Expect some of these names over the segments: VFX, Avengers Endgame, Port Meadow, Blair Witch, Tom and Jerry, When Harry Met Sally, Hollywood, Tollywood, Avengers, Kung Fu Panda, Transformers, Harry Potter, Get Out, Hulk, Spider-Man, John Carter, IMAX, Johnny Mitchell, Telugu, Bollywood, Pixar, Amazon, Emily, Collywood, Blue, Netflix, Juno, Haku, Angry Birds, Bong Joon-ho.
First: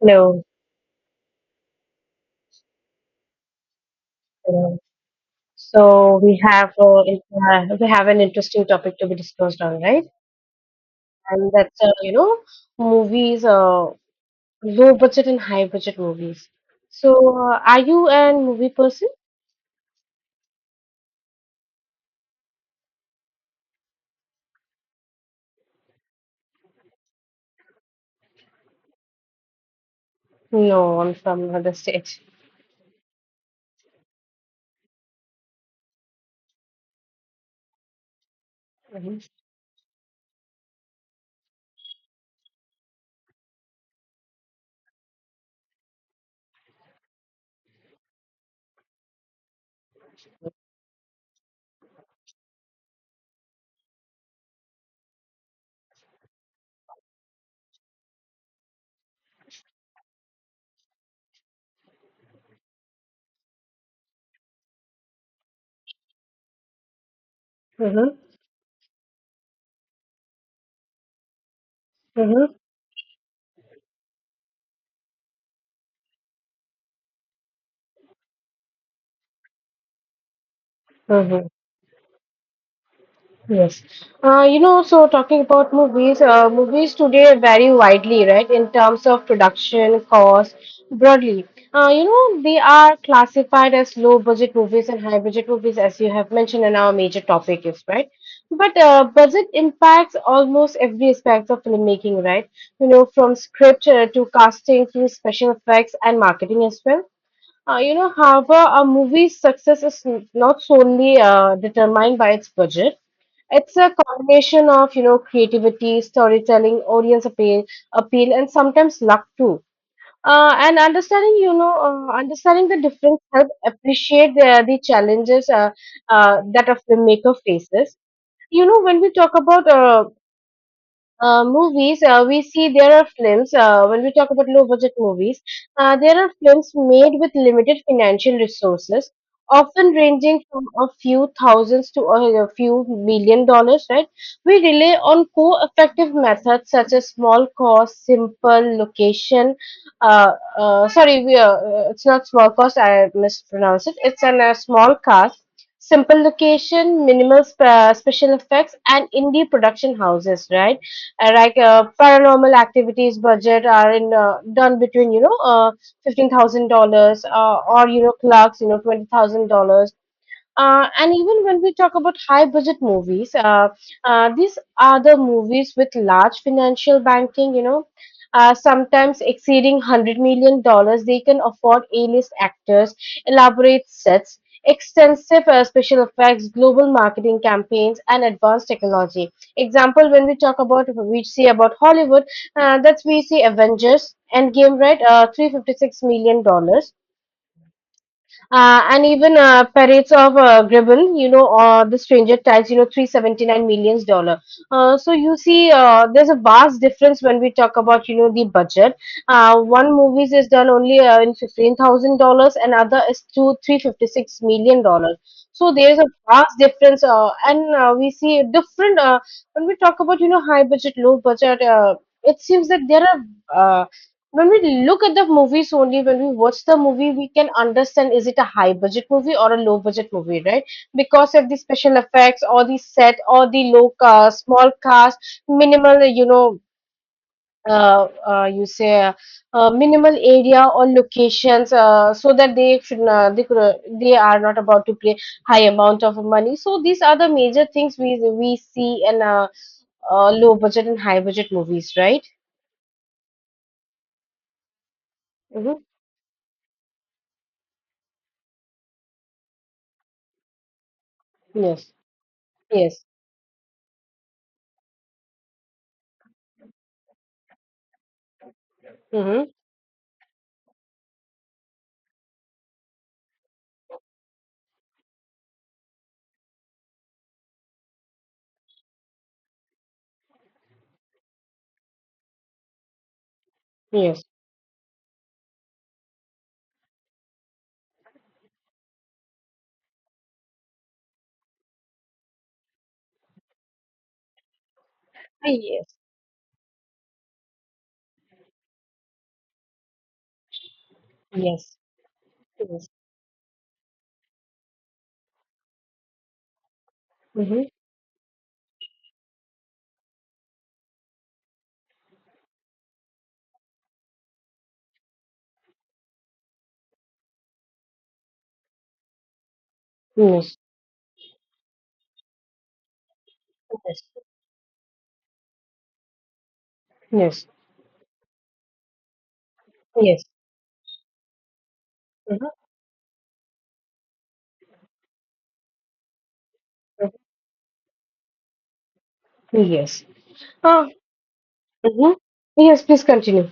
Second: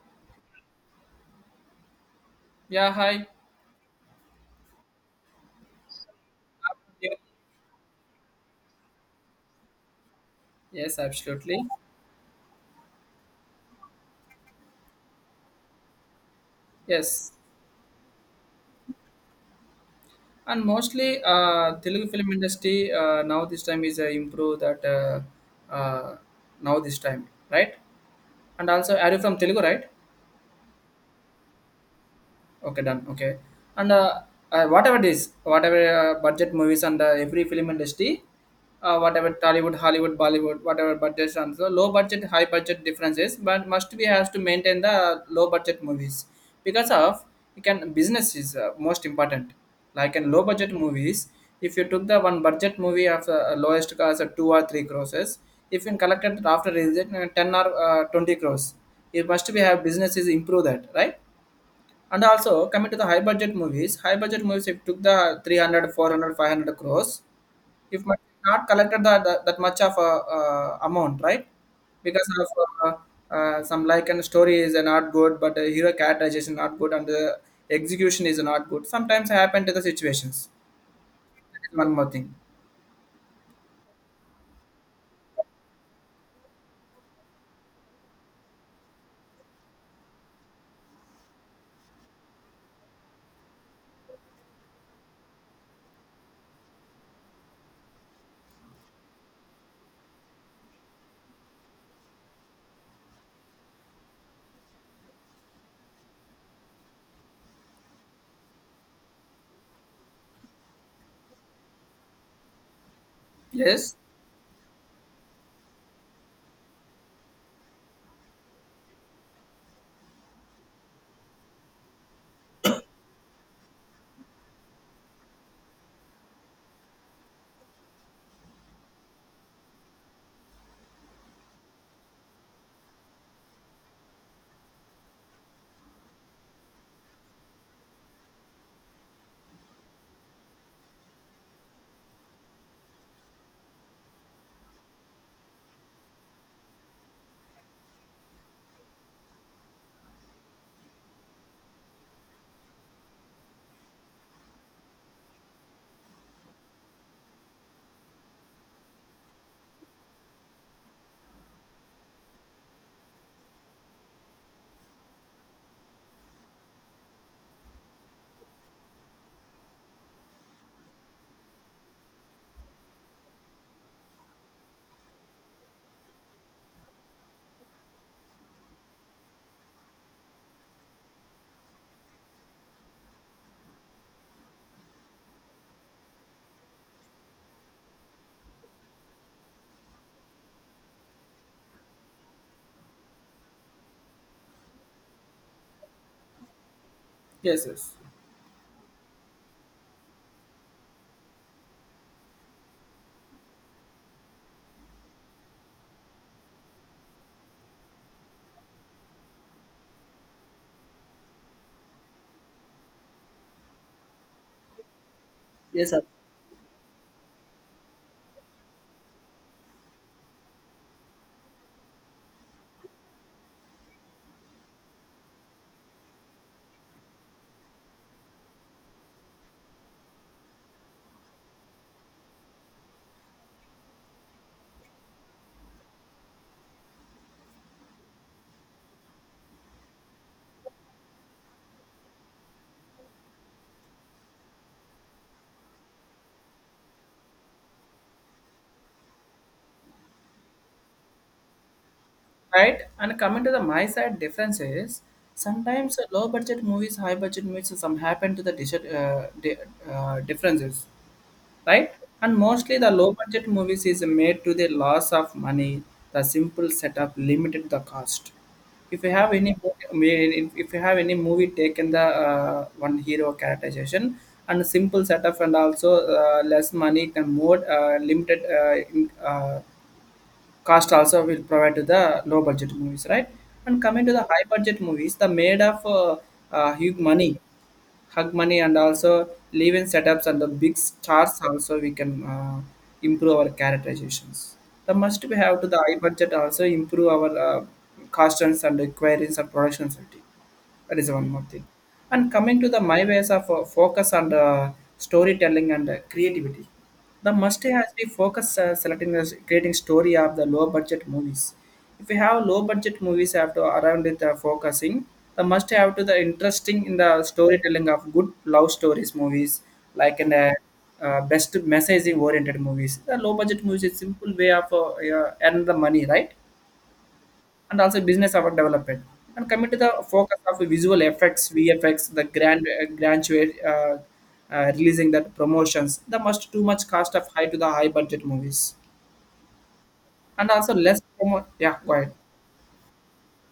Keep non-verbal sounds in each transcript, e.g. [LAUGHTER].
Hello. Yeah, hi. Hello. So we have Yeah. We have an interesting topic to be discussed on, right? Yes, And absolutely. that's movies, low budget and high budget movies. So Yes. Are you a movie person? And mostly, Telugu film industry now this time is improved that uh, Now this time, right? And also, are you from Telugu, right? No, I'm from another state. Okay, done. Okay, and whatever it is, whatever budget movies and every film industry, Mm-hmm. whatever Tollywood, Hollywood, Bollywood, whatever budgets and so low budget, high budget differences, but must be has to maintain the low budget movies because of you can business is most important. Like in low budget movies, if you took the one budget movie of lowest cost of two or three crores, if you collected after release it, ten or 20 crores, it must be have businesses improve that, right? And also coming to the high budget movies if took the 300, 400, 500 crores, if Mm-hmm. might not collected that much of a amount, right? Because of Mm-hmm. uh, some like and story is not good, but hero characterization not good, and the execution is not good. Sometimes happen to the situations. Mm-hmm. That is one more thing. Yes. So talking about movies, movies today vary widely, right, in terms of production cost broadly. They are classified as low budget movies and high budget movies, as you have mentioned, and our major topic is, right? But budget impacts almost every aspect of filmmaking, right? You know, from script to casting to special effects and marketing as well. However, a movie's success is not solely determined by its budget. It's Yes, a combination of, you know, creativity, storytelling, audience appeal, appeal, and sometimes luck too. And understanding, understanding the difference help appreciate the challenges that a filmmaker faces. You know, when we talk about movies, we see there are films, when we talk about low budget movies, there are films made with limited financial resources, often ranging from a few thousands to a few million dollars, right? We rely on co effective methods such as small cost, simple location. Uh, Sorry, it's not small cost, I mispronounced it. It's a small cast. Simple location, minimal special effects, and indie production houses, right? Paranormal activities budget are in done between $15,000 or you know clerks, you know, $20,000. And even when we talk about high budget movies, these are the movies with large financial banking, you know, sometimes exceeding 100 million dollars. They can afford A-list actors, elaborate sets, extensive special effects, global marketing campaigns, and advanced technology. Example, when we talk about, we see about Hollywood, that's we see Avengers Endgame, right? $356 million. Dollars. yes, yes. And even parades of Gribble, you know, or the stranger tax, you know, 379 millions dollar. So you see, there's a vast difference when we talk about, you know, the budget. One movies is done only in $15,000, and other is two three fifty six million dollars. So Yes, there's sir. a vast difference, and we see different when we talk about, you know, high budget, low budget. It seems that there are. Uh, when we look at the movies only, when we watch the movie, we can understand is it a high budget movie or a low budget movie, right? Because of the special effects or the set or the low small cast, minimal, you know, you say minimal area or locations, so that they could, they are not about to pay high amount of money. So these are the major things we see in low budget and high budget movies, right? Right? And coming to the my side difference is Mm-hmm. sometimes low budget movies, high budget movies, some happen to the differences, Yes. right? And mostly the Yes. low budget movies is made to the loss of money, the simple setup limited the cost. If you have Mm-hmm. any, if you have any movie taken the one hero characterization and simple setup and also less money and more limited cost also will provide to the low budget movies, right? And coming to Yes. the high budget movies the made of huge money, hug money and also live-in setups and the big stars also we can improve our characterizations. The must we Ah, have to the yes, high budget also improve our costumes and queries and production safety. That is one more thing. yes, And coming to the yes, my ways of focus on the storytelling and creativity. The must mhm, has to focus selecting the creating story of the low budget movies. If we have low budget movies have to around with focusing, the must have to the interesting in the storytelling of good love stories movies like in a yes, best messaging oriented movies. The low budget movies is yes, simple way of earn the money, right? yes, And also business our development. And coming to the yes, focus of visual effects, VFX, the mhm, grand graduate releasing that promotions, the must too much cost of high to the high budget movies mhm, yes. and also Ah, less promo. Yeah, go ahead. mhm. Yes, please continue.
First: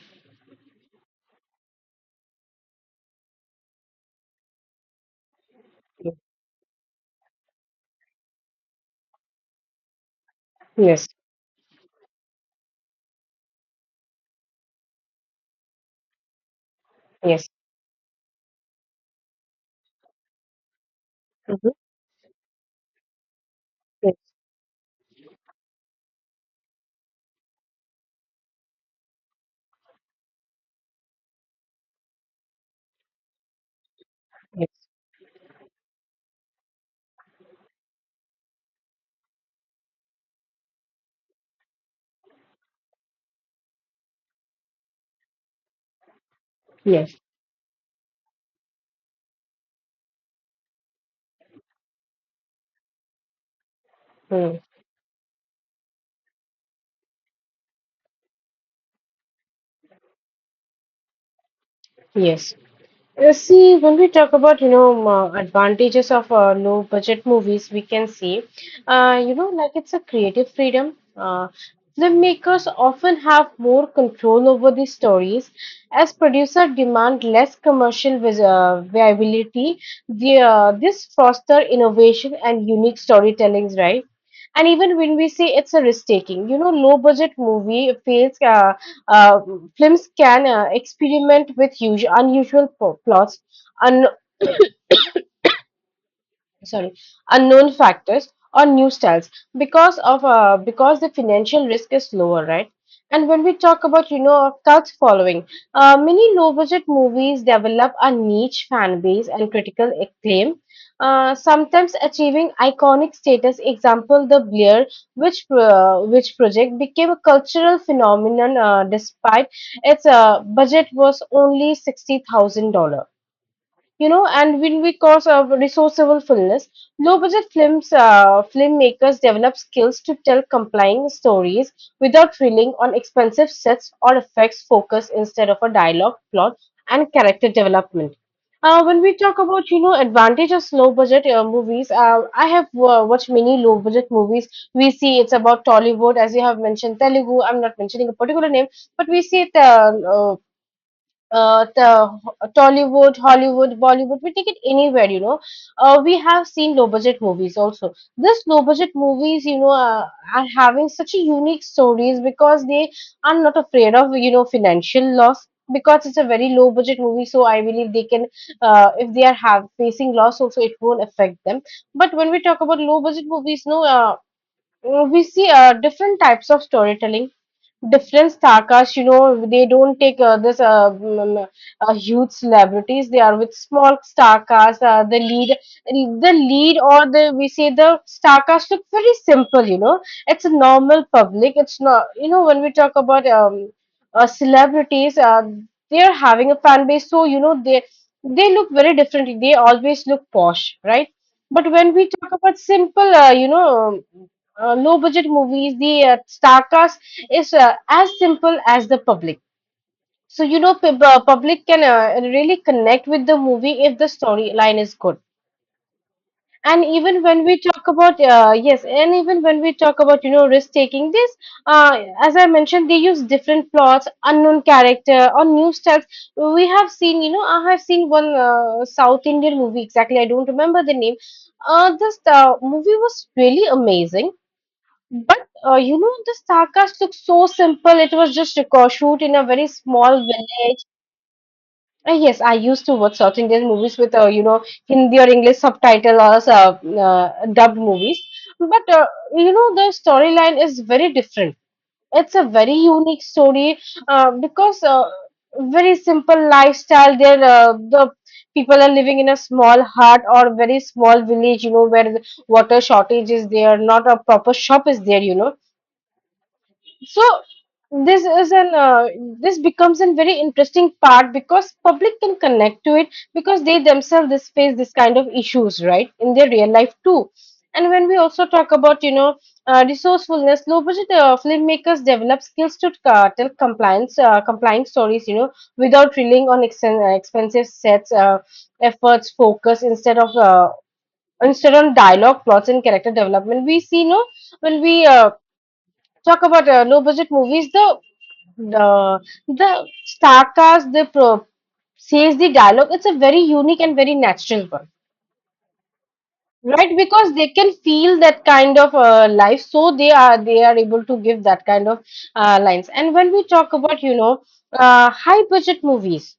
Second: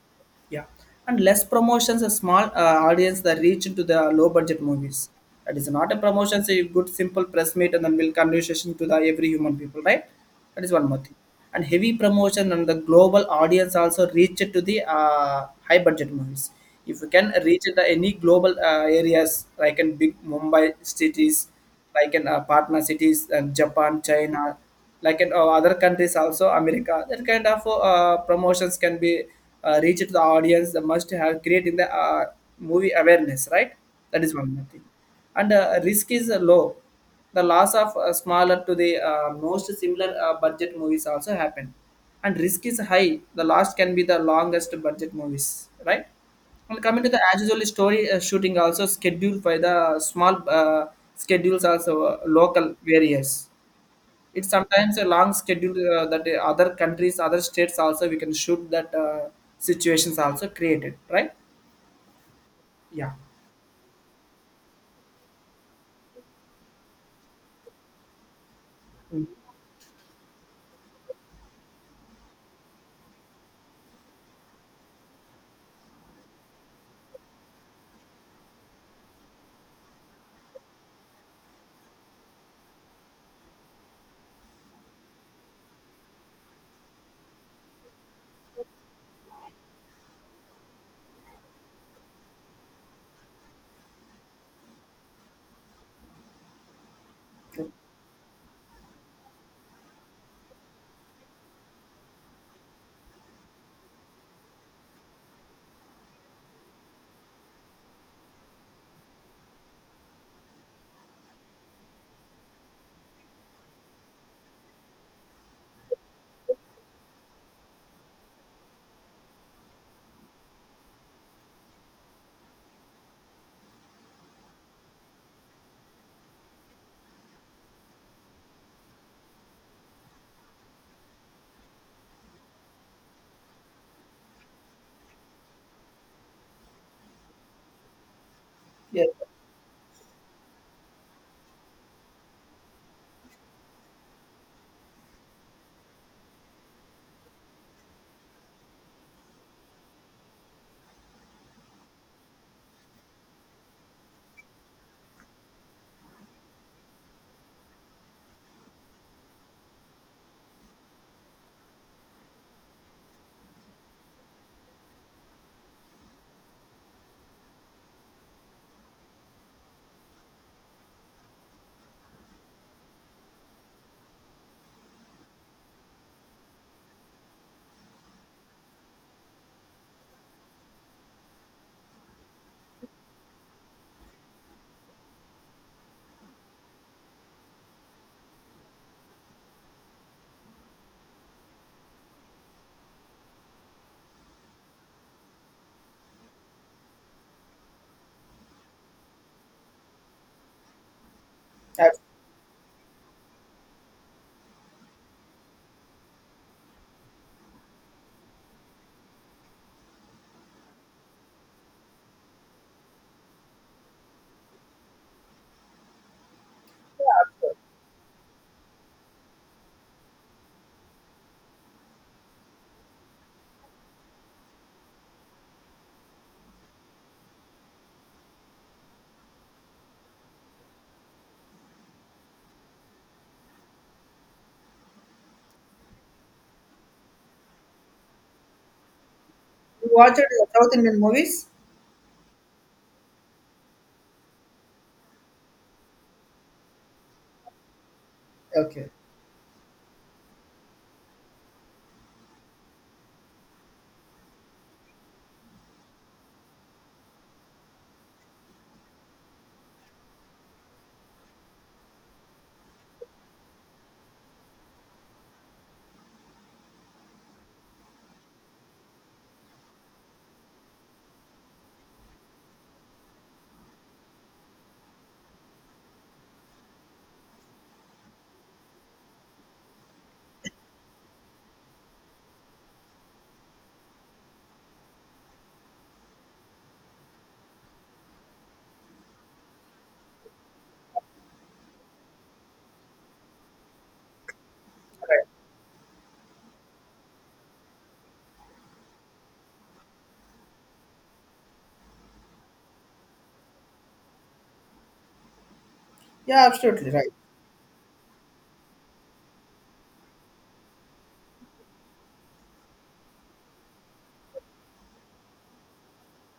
Yeah, and less promotions, a small audience that reach into the low budget movies. That is not a promotion, so you good simple press meet and then will conversation to the every human people, right? That is one more Yes, thing. And heavy promotion and the global audience also reach it to the high budget movies. If you can yes, reach it to any global areas like in big Mumbai cities, mhm, like in partner cities and Japan, yes, China, like in other countries also, America. That kind of promotions can be reached to the audience. The must have creating the movie awareness, right? That is one more thing. yes, And risk is low. The loss of smaller to the most similar budget movies also happen. And risk is high. The last can be the longest budget movies, right? And coming to yes, the as usual story shooting also scheduled by the small schedules also local various. It's mm, sometimes a long schedule that the other countries, other states also we can shoot that situations also created, right? yes. Yeah. See, when we talk about, you know, advantages of low budget movies, we can see, Mm, you know, like it's a creative freedom. Filmmakers often have more control over the stories as producers demand less commercial viability. This foster innovation and unique storytellings, right? And even when we say it's a risk taking, you know, low budget movie fails. Uh, Films can experiment with unusual plots, sorry, okay. unknown factors or new styles because of because the financial risk is lower, right? And when we talk about, you know, cult following, many low budget movies develop a niche fan base and critical acclaim, sometimes achieving iconic status, example the Blair, which project became a cultural phenomenon, despite its budget was only $60,000, you know. And when we cause a resourceful fullness, low budget films, filmmakers develop skills to tell compelling stories without relying on expensive sets or effects, focus instead of a dialogue, plot, and character development. When Yes. we talk about, you know, advantage of low budget movies, I have watched many low budget movies. We see it's about Tollywood, as you have mentioned, Telugu. I'm not mentioning a particular name, but we see the uh, the Tollywood, Hollywood, Bollywood, we take it anywhere, you know. We have seen low budget movies also. This low budget movies, you know, are having such a unique stories because they are not afraid of, you know, financial loss. Because it's a very low budget movie, so I believe they can, if they are have facing loss, also it won't affect them. But when we talk about low budget movies, no, we see different types of storytelling, different starcasts, you know, they don't take huge celebrities. They are with small starcasts. The lead, or the we say the starcast look very simple. You know, it's a normal public. It's not, you know, when we talk about celebrities, they are having a fan base. So you know, they look very differently. They always look posh, right? But when Have we talk about simple, low budget movies, the star cast is as simple as the public. So you know, public can really connect with the movie if the storyline is good. And even when we talk about yes, and even when we talk about you know risk taking, this as I mentioned, they use different plots, unknown character, or new styles. We have seen, you know, I have seen one South Indian movie exactly. I don't remember the name. This movie was really amazing, but you know, the Starcast looked so simple. It was just a record shoot in a very you watched small way. South Indian movies? Yes, I used to watch South Indian movies with, you know, Hindi or English subtitle or dubbed movies. But, Okay. You know, the storyline is very different. It's a very unique story, because very simple lifestyle. There, the people are living in a small hut or very small village, you know, where the water shortage is there, not a proper shop is there, you know. So this is an this becomes a very interesting part because public can connect to it, because they themselves this face this kind of issues right in their real life too. And when we also talk about, you know, resourcefulness, low budget filmmakers develop skills to tell compliance, complying stories, you know, without relying on expensive sets, efforts, focus instead of instead on dialogue, plots, and character development. We see, you know, when we talk about low budget movies. Uh, the star cast they says the dialogue. It's a very unique and very natural one, Yeah, absolutely right? right. Because they can feel that kind of life, so they are able to give that kind of lines. And when we talk about, you know, high budget movies,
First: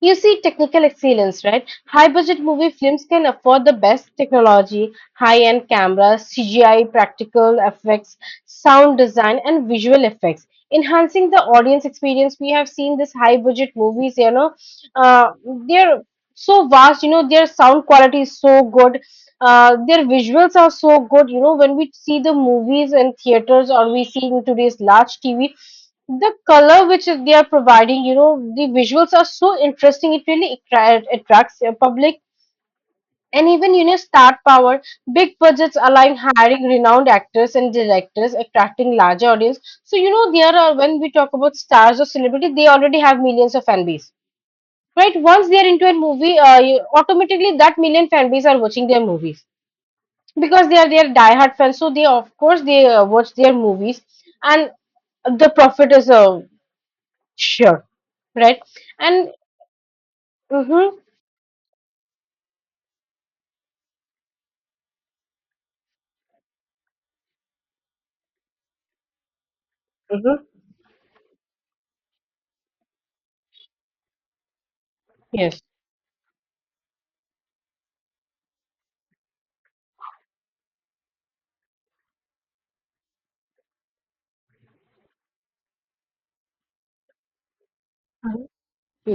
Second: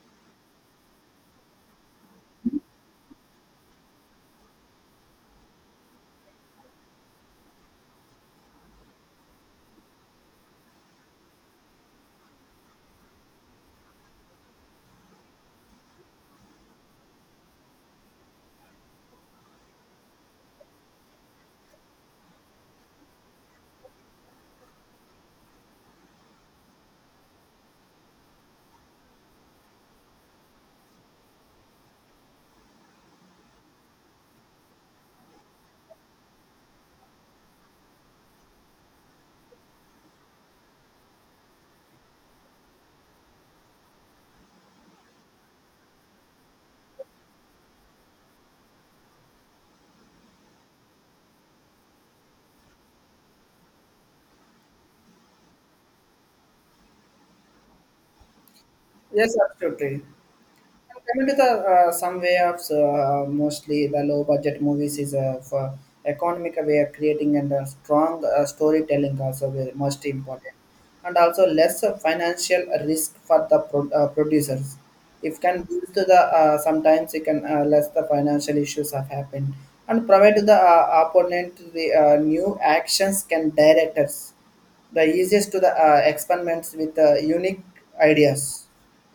you see technical excellence, right? High budget movie films can afford the best technology, high end cameras, CGI, practical effects, sound design, and visual effects. Enhancing the audience experience, we have seen this high budget movies, you know, uh, they're so vast, you know, their sound quality is so good. Their visuals are so good, you know. When we see the movies in theaters or we see in today's large TV, the color they are providing, you know, the visuals are so interesting. It really attracts the public. And even, you know, star power, big budgets allowing hiring renowned actors and directors, attracting larger audience. So, you know, there are, when we talk about stars or celebrity, they already have millions of fan base, right? Once they are into a movie, automatically that million fan base are watching their movies because they are their diehard fans. So they, of course, they watch their movies and the profit is sure. Right? And Yes, absolutely. hmm. Coming to the some way of mostly the low budget movies is for economic way of creating and a strong storytelling also very most Hmm. important and also less of financial risk for the producers. If Yes, can boost to the sometimes it can less the financial issues have happened and provide to the opponent the new actions can directors the easiest to the experiments with unique mhm, ideas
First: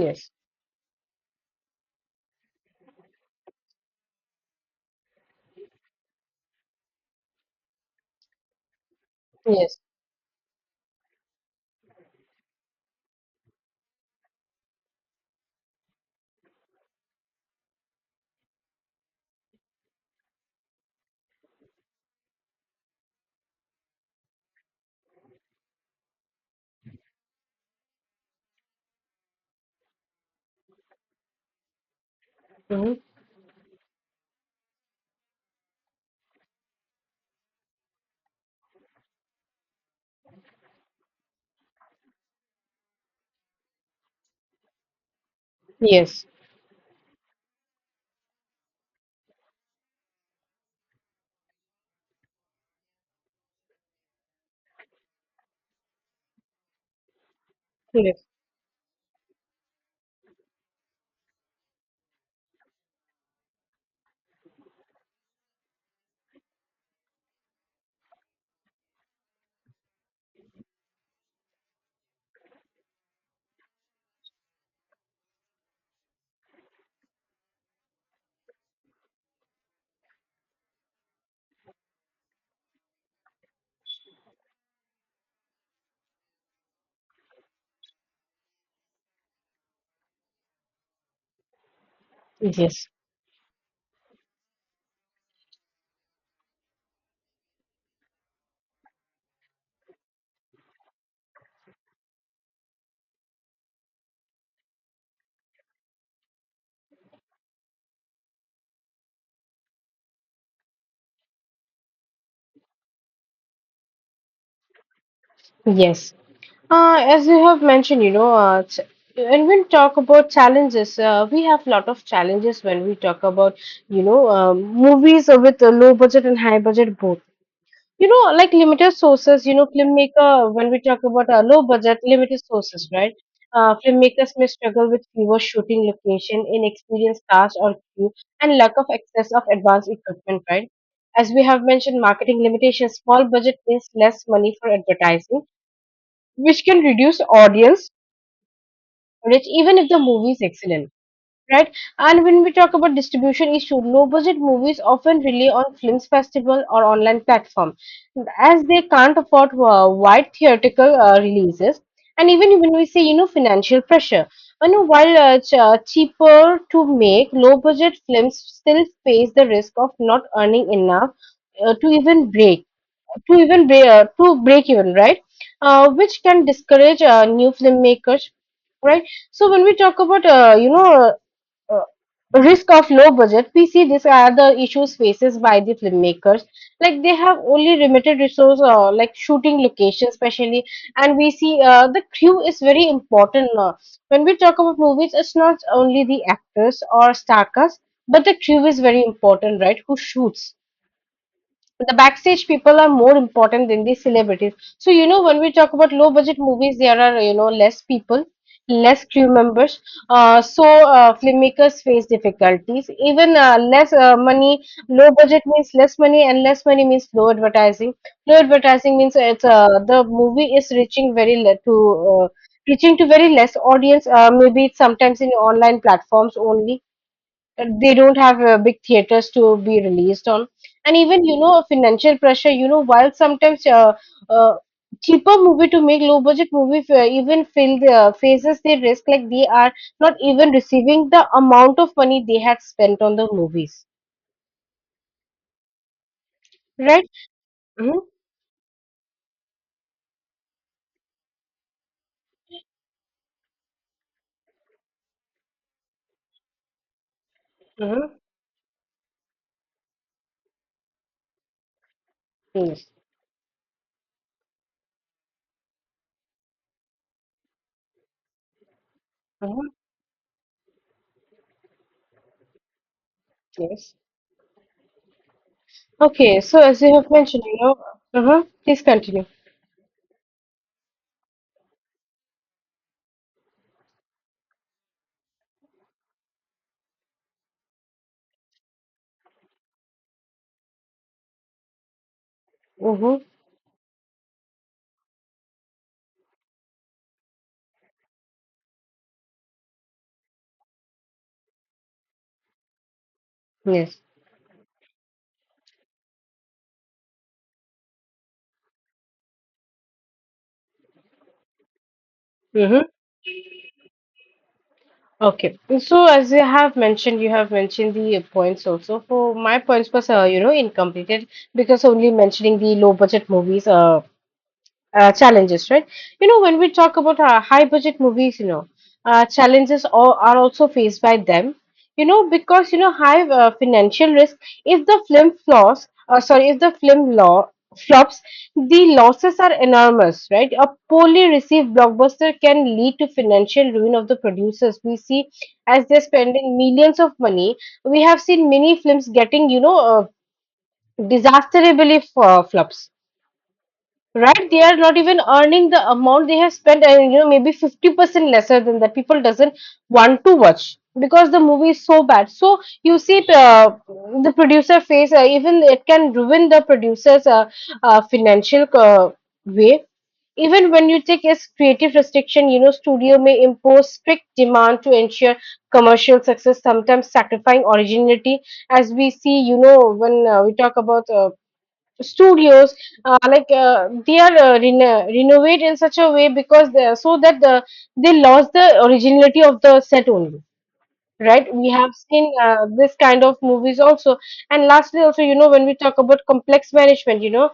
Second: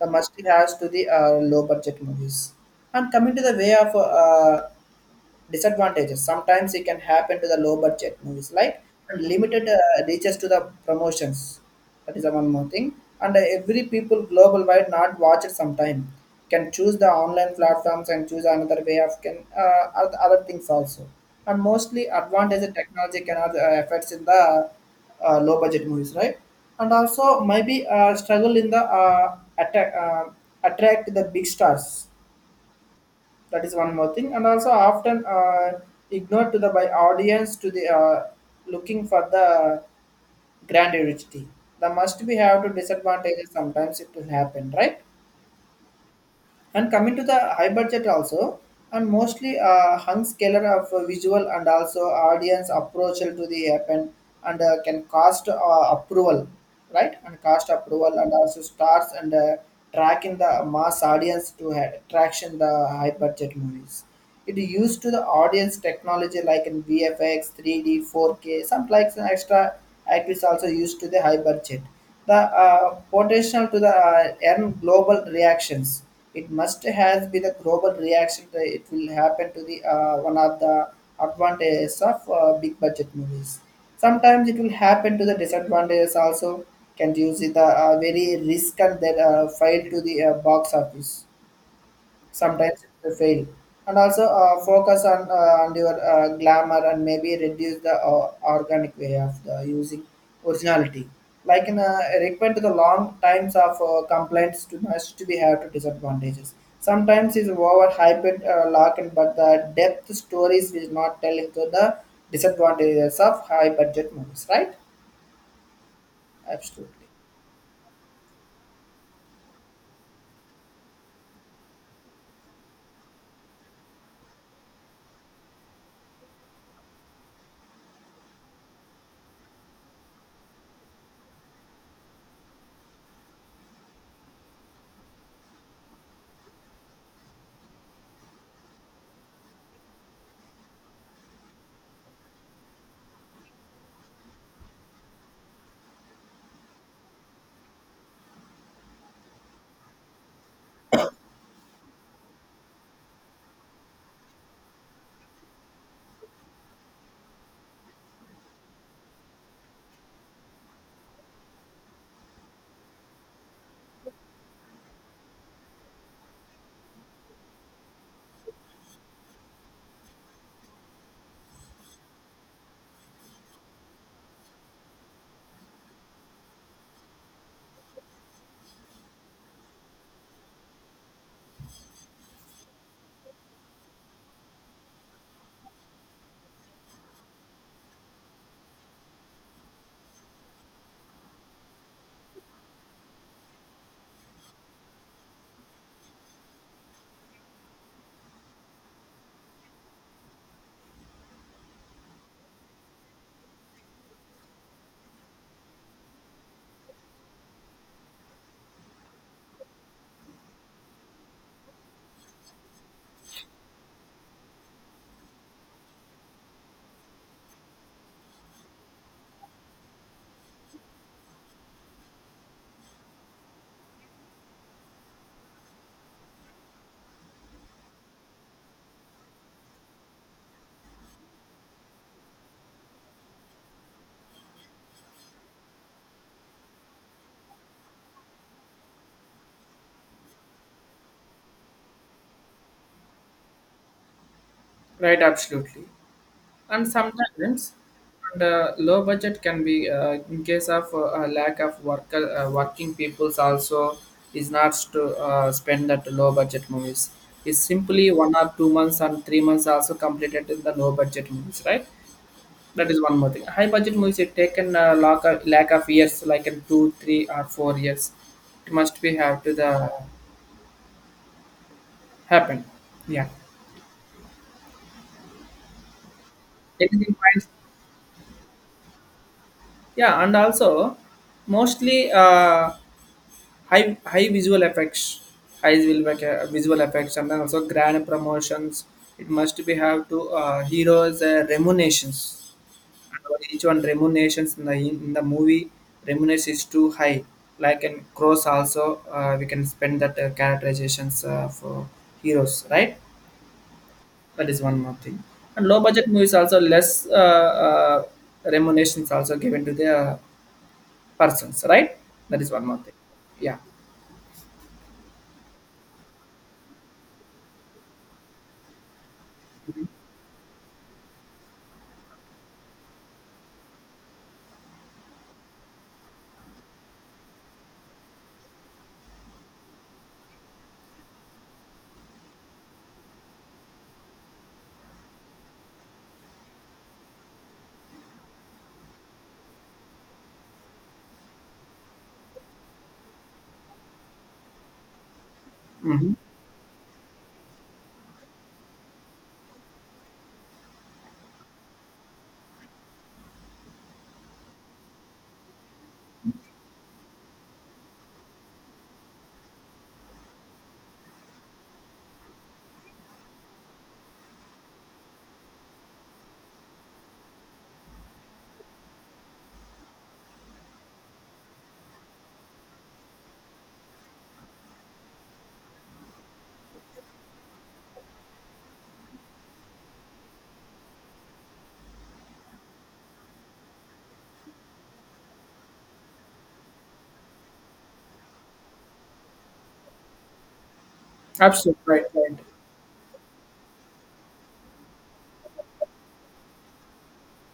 the must has to the low budget movies. And coming to the way of disadvantages. Sometimes it can happen to the low budget movies like and limited yes, reaches to the promotions. That is the one more thing. And every people global wide not watch it sometime. Can choose the online platforms and choose another way of can other things also. And mostly advantage of technology cannot affects in the low budget movies, right? And also maybe struggle in the attract the big stars, hmm, that is one more thing and also often ignored to the by audience to the looking for the grandiosity, the must be have to disadvantages sometimes it will happen, right? yes, And coming to the high budget also and mostly hung scalar of visual and also audience approach to the happen and can cost approval, right? And cost approval yes, and also stars and tracking the mass audience to attraction the high budget movies. It used to the audience technology like in VFX, 3D, 4K, some likes and extra actors also used to the high budget. The potential to the earn global reactions. It must has been a global reaction that it will happen to the one of the advantages of big budget movies. Sometimes it will happen to the disadvantages also. Can use the very risk and then file to the box office, sometimes yes, it will fail and also focus on your glamour and maybe reduce the organic way of the using originality like in require to the long times of complaints to must be have to disadvantages, sometimes is over hyped lock but the depth stories will not tell into the disadvantages of high budget movies, right? yes. Absolutely. As you have mentioned, you know, when we talk about challenges, we have lot of challenges when we talk about, you know, movies with a low budget and high budget both. You know, like limited sources, you know, filmmaker, when we talk about a low budget, limited sources, right? Filmmakers may struggle with fewer shooting location, inexperienced cast or crew, and lack of access of advanced equipment, right? As we have mentioned, marketing limitations, small budget means less money for advertising, which can reduce audience reach even if the movie is excellent, right? And when we talk about distribution issue, low-budget movies often rely on films festival or online platform, as they can't afford wide theatrical releases. And even when we say, you know, financial pressure, you know, while cheaper to make, low-budget films still face the risk of not earning enough to even to break even, right? Which can discourage new filmmakers, right? So when we talk about uh, risk of low budget, we see these are the issues faces by the filmmakers, like they have only limited resource, like shooting location especially. And we see the crew is very important when we talk about movies. It's not only the actors or star cast, but the crew is very important, right? Who shoots, the backstage people are more important than the celebrities. So, you know, when we talk about low budget movies, there are, you know, less people, less crew members. So filmmakers face difficulties. Even less money, low budget means less money, and less money means low advertising. Low advertising means it's the movie is reaching very le- to. Reaching to very less audience, maybe it's sometimes in online platforms only, they don't have big theaters to be released on. And even, you know, financial pressure, you know, while sometimes uh, cheaper movie to make, low budget movie even feel the faces they risk, like they are not even receiving the amount of money they had spent on the movies, Right, absolutely. And right. sometimes Mm-hmm. and low budget can be in case of a lack of worker working peoples also is not to spend that low budget movies is simply Mm-hmm. 1 or 2 months and 3 months also completed in the low budget movies, right? Yes. That is one more thing. High budget movies it taken lack of years like in 2 3 or 4 years it must be have to the Mm-hmm. happen. Yeah, Yes. Okay, so as you have anything mentioned, finds. you know. Uh-huh. Please continue. Yeah, and also mostly high high visual effects, visual effects, and then also grand promotions. It must be have to heroes remunerations. Mm-hmm. Each one remunerations in the movie remuneration is too high. Like in Cross also, we can spend that characterizations for heroes, right? Yes. That is one more thing. And low budget movies also less remunerations also given to the persons, right? That is one more Mm-hmm. thing. Yeah. Okay, so as you have mentioned the points also. For my points was, you know, incomplete because only mentioning the low budget movies. Uh, challenges, right? You know, when we talk about high budget movies, you know, challenges all, are also faced by them. You know, because you know high financial risk. If the film flaws, sorry, if the film law flops, the losses are enormous, right? A poorly received blockbuster can lead to financial ruin of the producers. We see as they're Mm-hmm. spending millions of money. We have seen many films getting, you know, disasterably flops, right? They are not even earning the amount they have spent, and you know, maybe 50% lesser than that, people doesn't want to watch because the movie is so bad. So you see it, the producer face even it can ruin the producer's financial way. Even when you take as creative restriction, you know, studio may impose strict demand to ensure commercial success, sometimes sacrificing originality. As we see, you know, when we talk about studios, they are renovate in such a way because they are, so that the, they lost the originality of the set only, right? We Absolutely have right, seen right. This kind of movies also. And lastly also, you know, when we talk about complex management, you know,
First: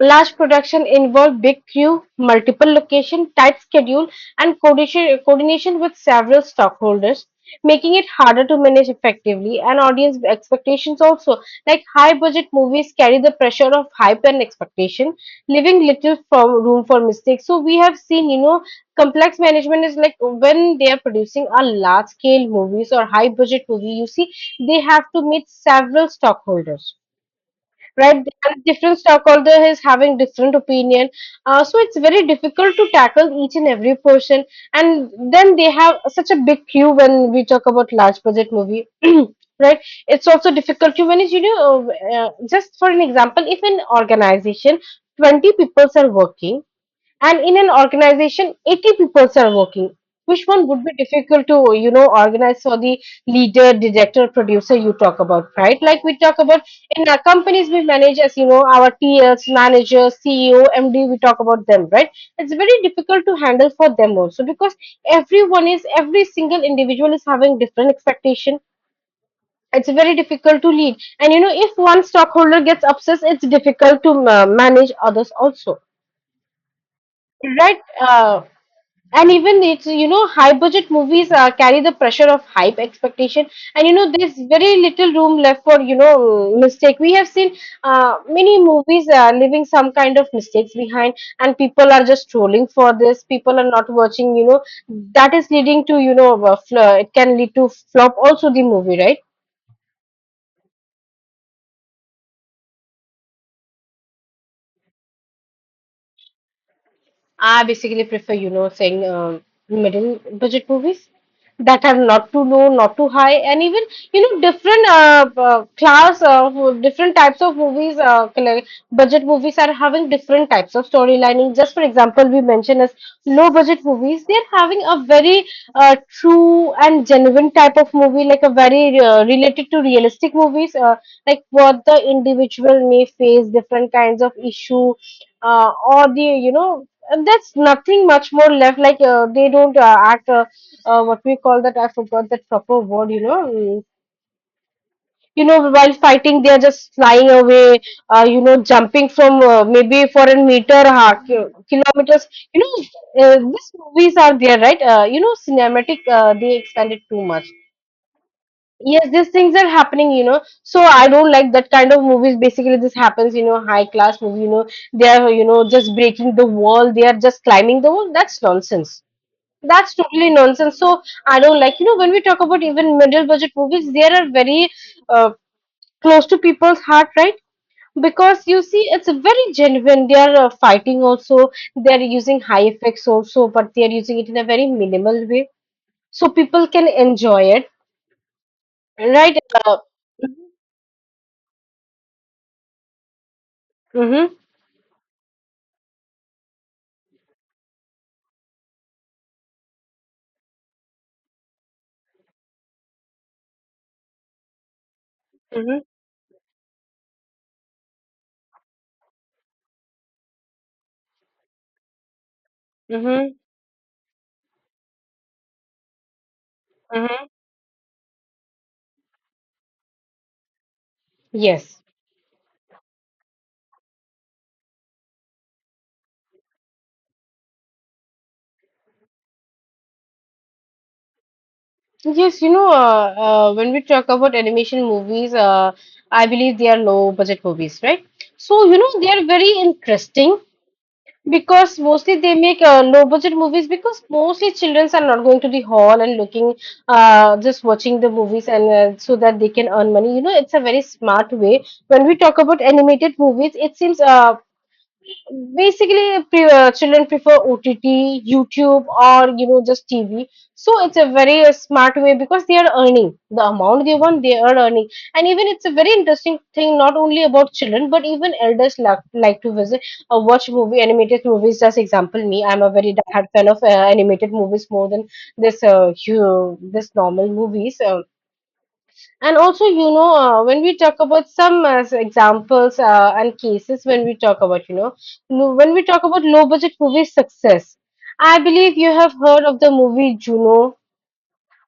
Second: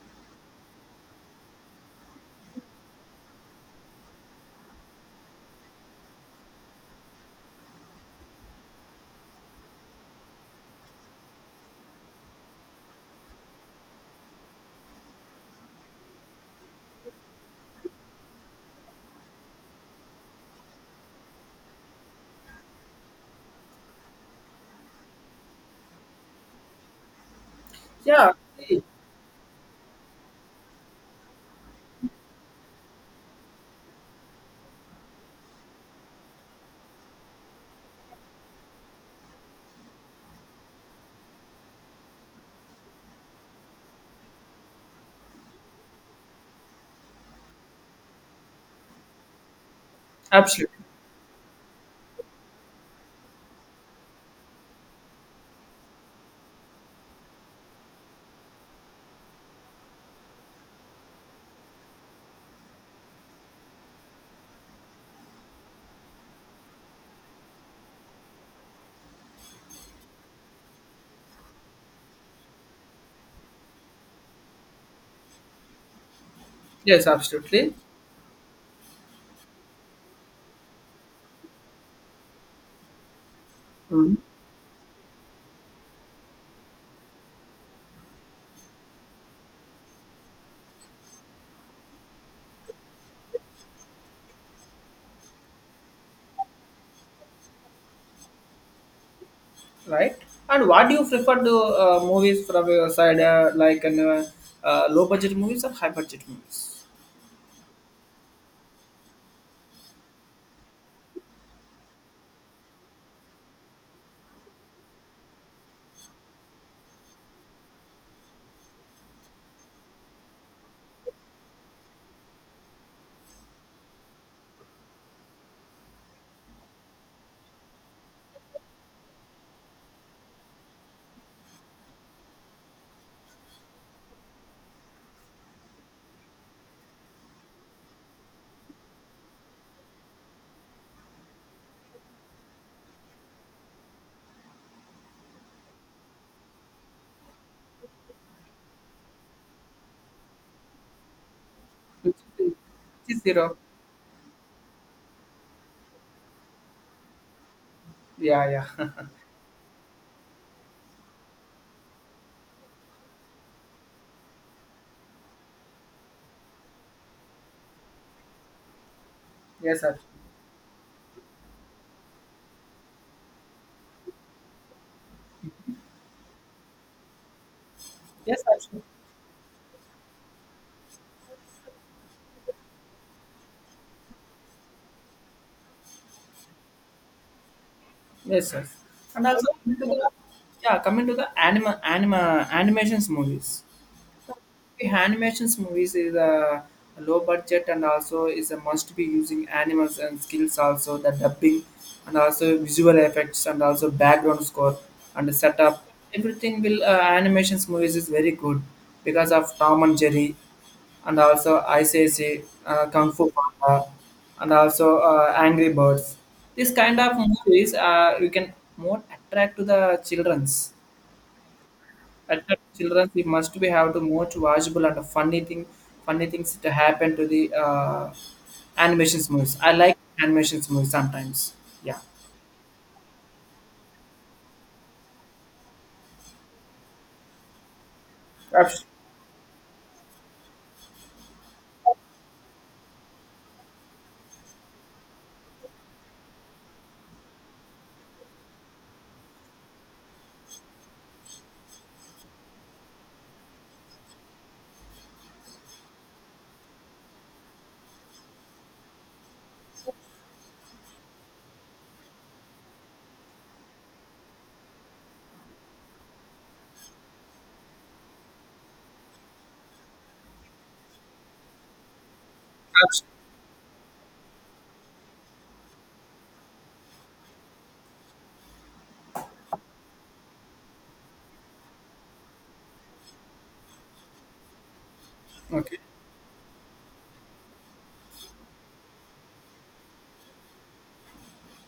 large production involve big crew, multiple location, tight schedule, and coordination with several stockholders, making it harder to manage effectively, and audience expectations also. Like high-budget movies carry the pressure of hype and expectation, leaving little for room for mistakes. So we have seen, you know, complex management is like when they are producing a large-scale movies or high-budget movie, you see, they have to meet several stockholders, right? Yeah, And see, different stockholder is having different opinion, so it's very difficult to tackle each and every portion. And then they have such a big queue when we talk about large budget movie. [CLEARS THROAT] Right, it's also difficult to manage. You know, just for an example, if an organization 20 people are working, and in an organization 80 people are working, which one absolutely. would be difficult to, you know, organize for the leader, director, producer, you talk about, right? Like we talk about in our companies, we manage, as you know, our TLs, managers, CEO, MD. We talk about them, right? It's very difficult to handle for them also because everyone is every single individual is having different expectation. It's very difficult to lead, and you know, if one stockholder gets upset, it's difficult to manage others also, Yes, absolutely. right. And even it's, you know, high budget movies carry the pressure of hype expectation, and you know, Mhm. there's very little room left for, you know, mistake. We have seen many movies leaving some kind of mistakes behind, and people are just trolling for this, people are not watching, you know, that is leading to, you know, it can lead to flop also the movie, right? Right. And what do you prefer to movies from your side, low budget movies or high budget movies? I basically prefer, you know, saying middle budget movies, that are not too low, not too high, and even, you know, different class of different types of movies. Budget movies are having different types of storylining. Just for example, we mentioned as low budget movies, they are having a very true and genuine type of movie, like a very related to realistic movies, like what the individual may face, different kinds of issue or the, you know, and that's nothing much more left. Like they don't act. Uh, what we call that? I forgot that proper word. You know. Mm. You know, while fighting, they are just flying away. You know, jumping from, maybe for a meter, ha, kilometers. Which You is know, zero. these movies are there, right? You know, cinematic. They expanded too much. Yeah, yeah. [LAUGHS] Yes, these things are happening, you know. So I don't like that kind of movies. Basically, this happens, you know, high class movie, you know, they are, you know, just breaking the wall, they are just climbing the wall. That's nonsense. Yes, That's sir. totally nonsense. So I don't like, you know, when we talk about even middle budget movies, they are very uh, close to people's heart, right? Yes, Because you absolutely. see, it's very genuine. They are fighting also. They are using high effects also, but they are using it in a very minimal way, so people can enjoy it, Yes, sir. And right? also, coming Uh, to the, yeah, coming to the animations movies. mm-hmm. The animations movies is a low budget and also is a must be using animals and skills also the dubbing and also visual effects and also background score and the setup, Mm-hmm. everything will animations movies is very good because of Tom and Jerry and also ICC Kung Fu Mm-hmm. Panda and also Angry Birds. This kind of Mm-hmm. movies you can more attract to the childrens Yes. at the children, we must be have the most watchable and funny thing, funny things to happen to the animations movies. I like animations movies sometimes. Yeah, Yes, you know, when we talk about animation movies, I believe they are low budget movies, right? So, you Abs- know, they are very interesting because mostly they make low budget movies because mostly childrens are not going to the hall and looking, just watching the movies, and so that they can earn money. You know, it's a very smart way. When we talk about animated movies, it seems, children prefer OTT, YouTube, or you know, just TV. So it's a very smart way because they are earning the amount they want. They are earning, and even it's a very interesting thing. Not only about children, but even elders like to visit or watch movie animated movies. Just example, me, I'm a very abs- hard fan of animated movies more than this this normal movies. And also, you know, when we talk about some examples and cases, when we talk about, you know, when okay, we talk about low budget movie success, I believe you have heard of the movie Juno.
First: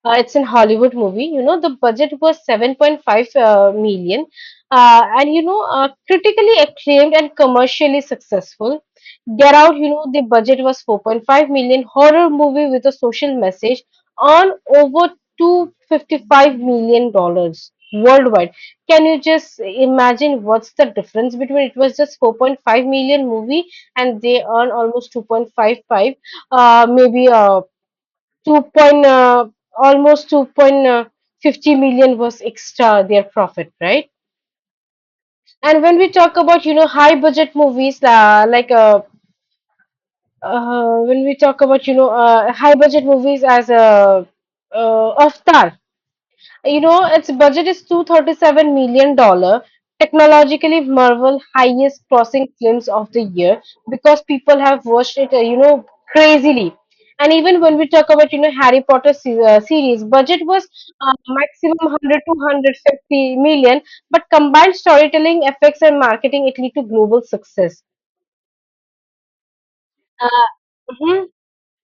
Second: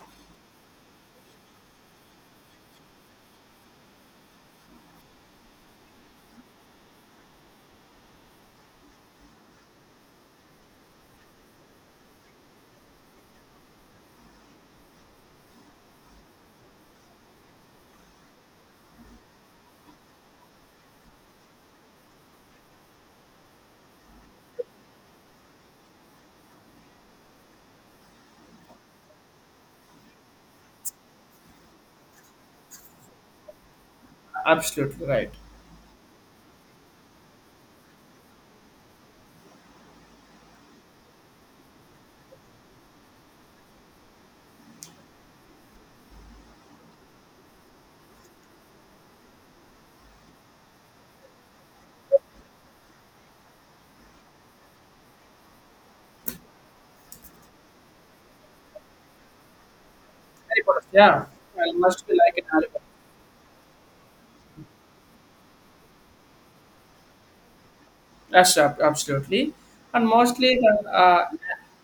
It's an Hollywood movie. You know, the budget was 7.5 million, and you know, critically acclaimed and commercially successful. Get Out, you know, the budget was 4.5 million. Horror movie with a social message on over 255 million dollars worldwide. Can you just imagine what's the difference? Between it was just 4.5 million movie and they earn almost 2.55, maybe two point almost 2.50 million was extra their profit, right? absolutely right. And when we talk about, you know, high budget movies when we talk about, you know, high budget movies as a Avatar. You know, its budget is 237 million dollars. Technologically, Marvel highest crossing films of the year because people have watched it, you know, crazily. And even when we talk about, you know, Harry Potter series, budget Harry was Potter, yeah, I maximum must be 100 to like an Harry Potter. 150 million, but combined storytelling, effects, and marketing, it lead to global success. Yes, absolutely. And mostly the Hmm.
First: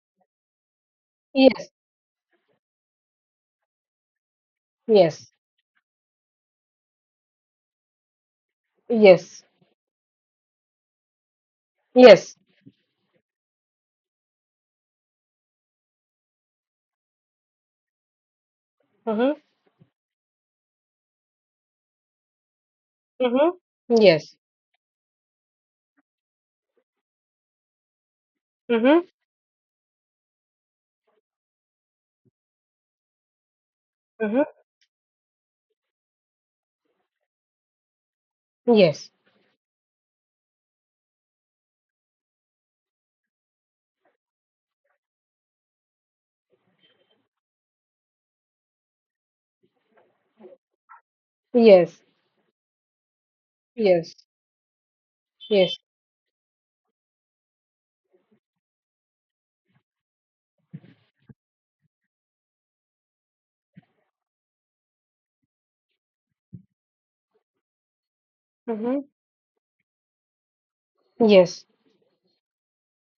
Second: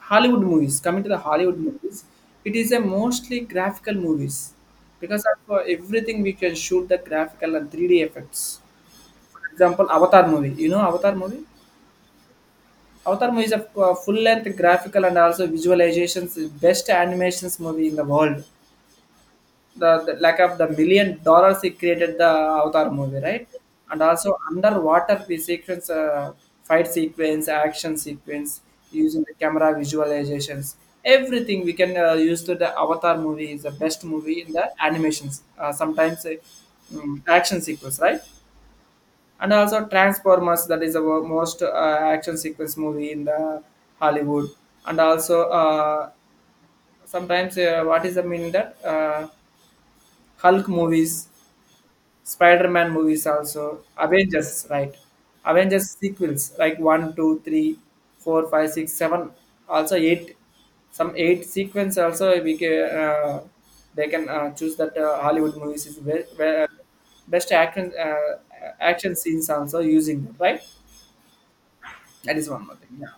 Hollywood movies. Coming to the Hollywood Yes, movies, it is a mostly graphical movies because yes, of everything we can shoot the graphical and 3D effects. yes, Example, Avatar movie. You know Avatar movie? yes. Avatar movie is a full-length graphical and also visualizations best animations movie in the world. Mm-hmm, The lack of the $1 million he created the Avatar movie, right? mm-hmm, And yes, also underwater the sequence, fight sequence, action sequence mm-hmm, using the camera visualizations. Everything we can use to the Avatar movie is the best movie mm-hmm, in the animations. Action sequence, right? yes, And also Transformers, that is the most action sequence movie in the Hollywood. And also sometimes what is the meaning that Hulk movies, yes. Spider-Man movies also, Yes. Avengers, right? Yes. Avengers sequels like one, two, three, four, five, six, seven, also 8, some eight sequence also we can they can choose that Hollywood movies is very, very best action Mm-hmm. action scenes also using them, right? Yes. That is one more thing. Yeah.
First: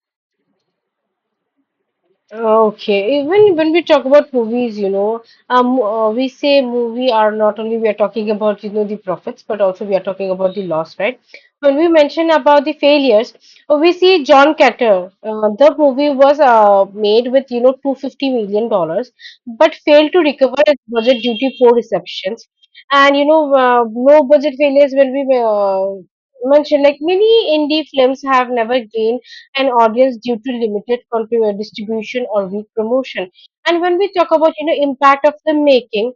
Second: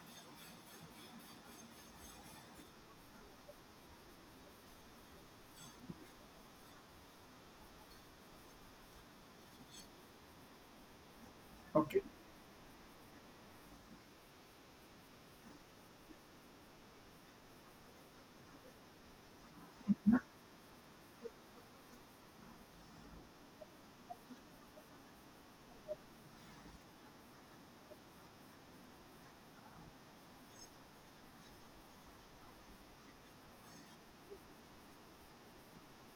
Okay. Even when we talk about movies, you know, we say movie are not only we are talking about, you know, the profits, but also we are talking about the loss, right? When we Okay. mention about the failures, we see John Carter. The movie was made with, you know, $250 million, dollars, but failed to recover its budget due to poor receptions. And, you know, no budget failures when we mention, like many indie films have never gained an audience due to limited country distribution or weak promotion. And when we talk about, you know, impact of the making,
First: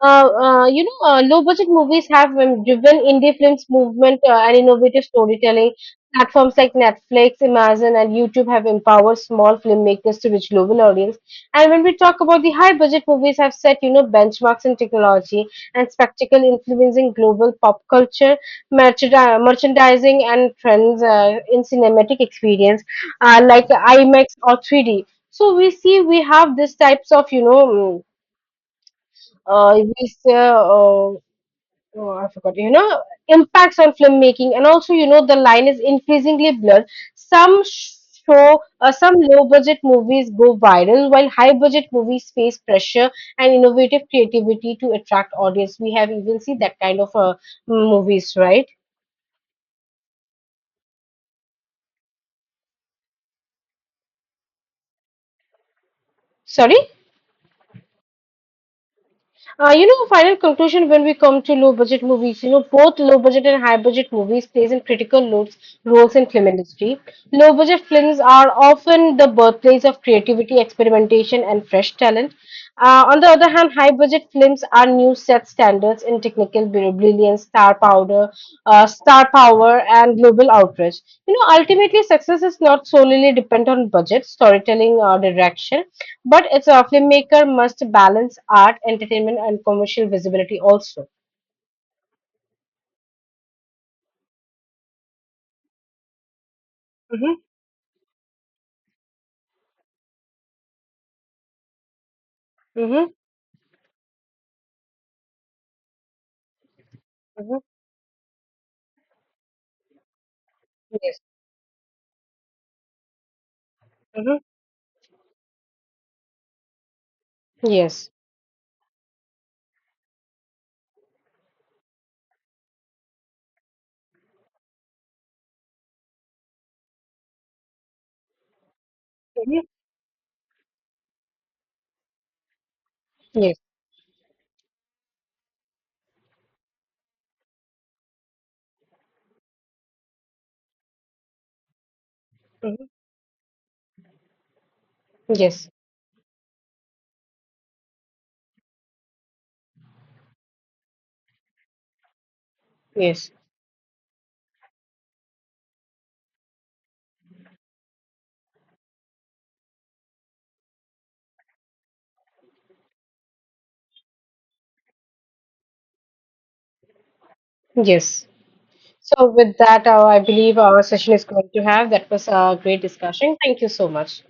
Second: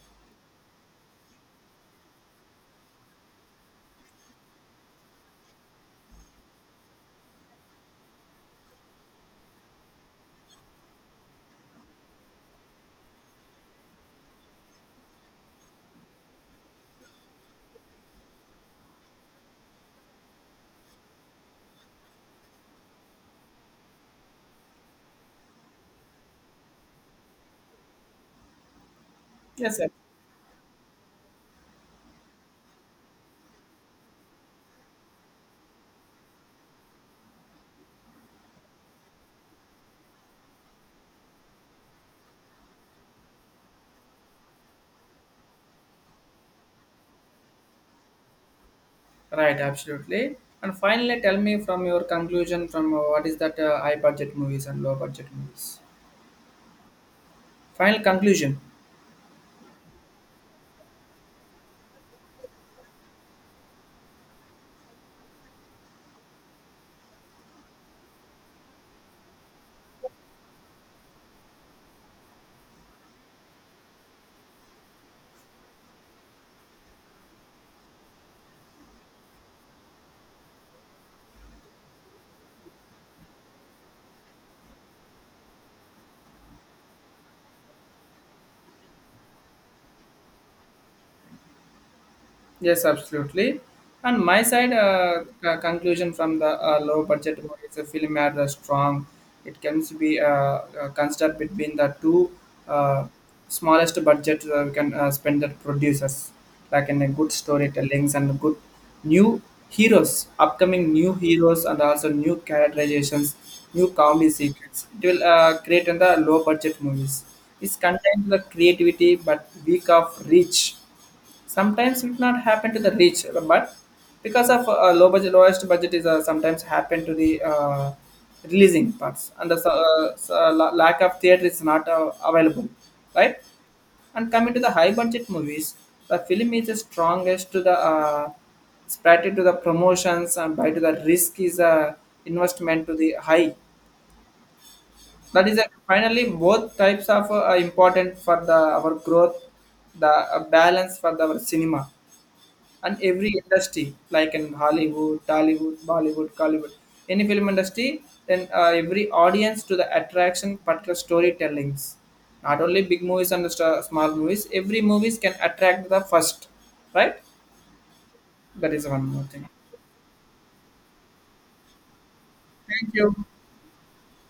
you know, low budget movies have driven indie films movement and innovative storytelling. Platforms like Netflix, Amazon, and YouTube have empowered small filmmakers to reach global audience. And when we talk about the high budget movies, have set, you know, benchmarks in technology and spectacle, influencing global pop culture, merchandising, and trends in cinematic experience, like IMAX or 3D. So we see we have these types of, you know, Yes, sir. we say, oh, I forgot, you know, impacts on filmmaking, and also, you know, the line is increasingly blurred. Some sh- some low budget movies go viral, while high budget movies face pressure and innovative creativity to attract audience. We have even seen that kind of movies, right? Right. Absolutely. And finally, tell me from your conclusion from what is that high budget movies and low budget movies. Sorry? Final conclusion. You know, final conclusion when we come to low budget movies, you know, both low budget and high budget movies plays in critical roles, roles in film industry. Low budget films are often the birthplace of creativity, experimentation, and fresh talent. On the other hand, high budget films are new set standards in technical brilliance, star power, and global outreach. You know, ultimately, success is not solely dependent on budget, storytelling, or direction, but it's a filmmaker must balance art, entertainment, and commercial visibility also. Yes, absolutely. And my side, conclusion from the low budget Hmm. movies, a film had a strong. It can be considered between the two uh, Hmm. smallest budget we can spend that producers, like in a good Hmm. storytellings and good new heroes, upcoming new Yes. heroes and also new characterizations, new comedy Hmm. secrets. It will create in the low budget movies. It's Yes. contains the creativity but weak of reach, sometimes it not happen to the rich but because of low budget lowest budget is sometimes happen to the releasing parts and the Hmm. Lack of theater is not available, right? Yes. And coming to the high budget movies the film is the strongest to the spread to the promotions and by to the risk is investment Hmm. to the high, that is Yes, finally both types of are important for the our growth, the balance for the our cinema and yes, every industry like in Hollywood, Tollywood, Bollywood, Collywood, any film industry then every audience to the attraction particular storytellings, not only big movies and small movies, every movies can attract the first, right? yes. That is one more So, thing. with that, I believe our session is going to have. That was a great Thank you. discussion. Thank you so much.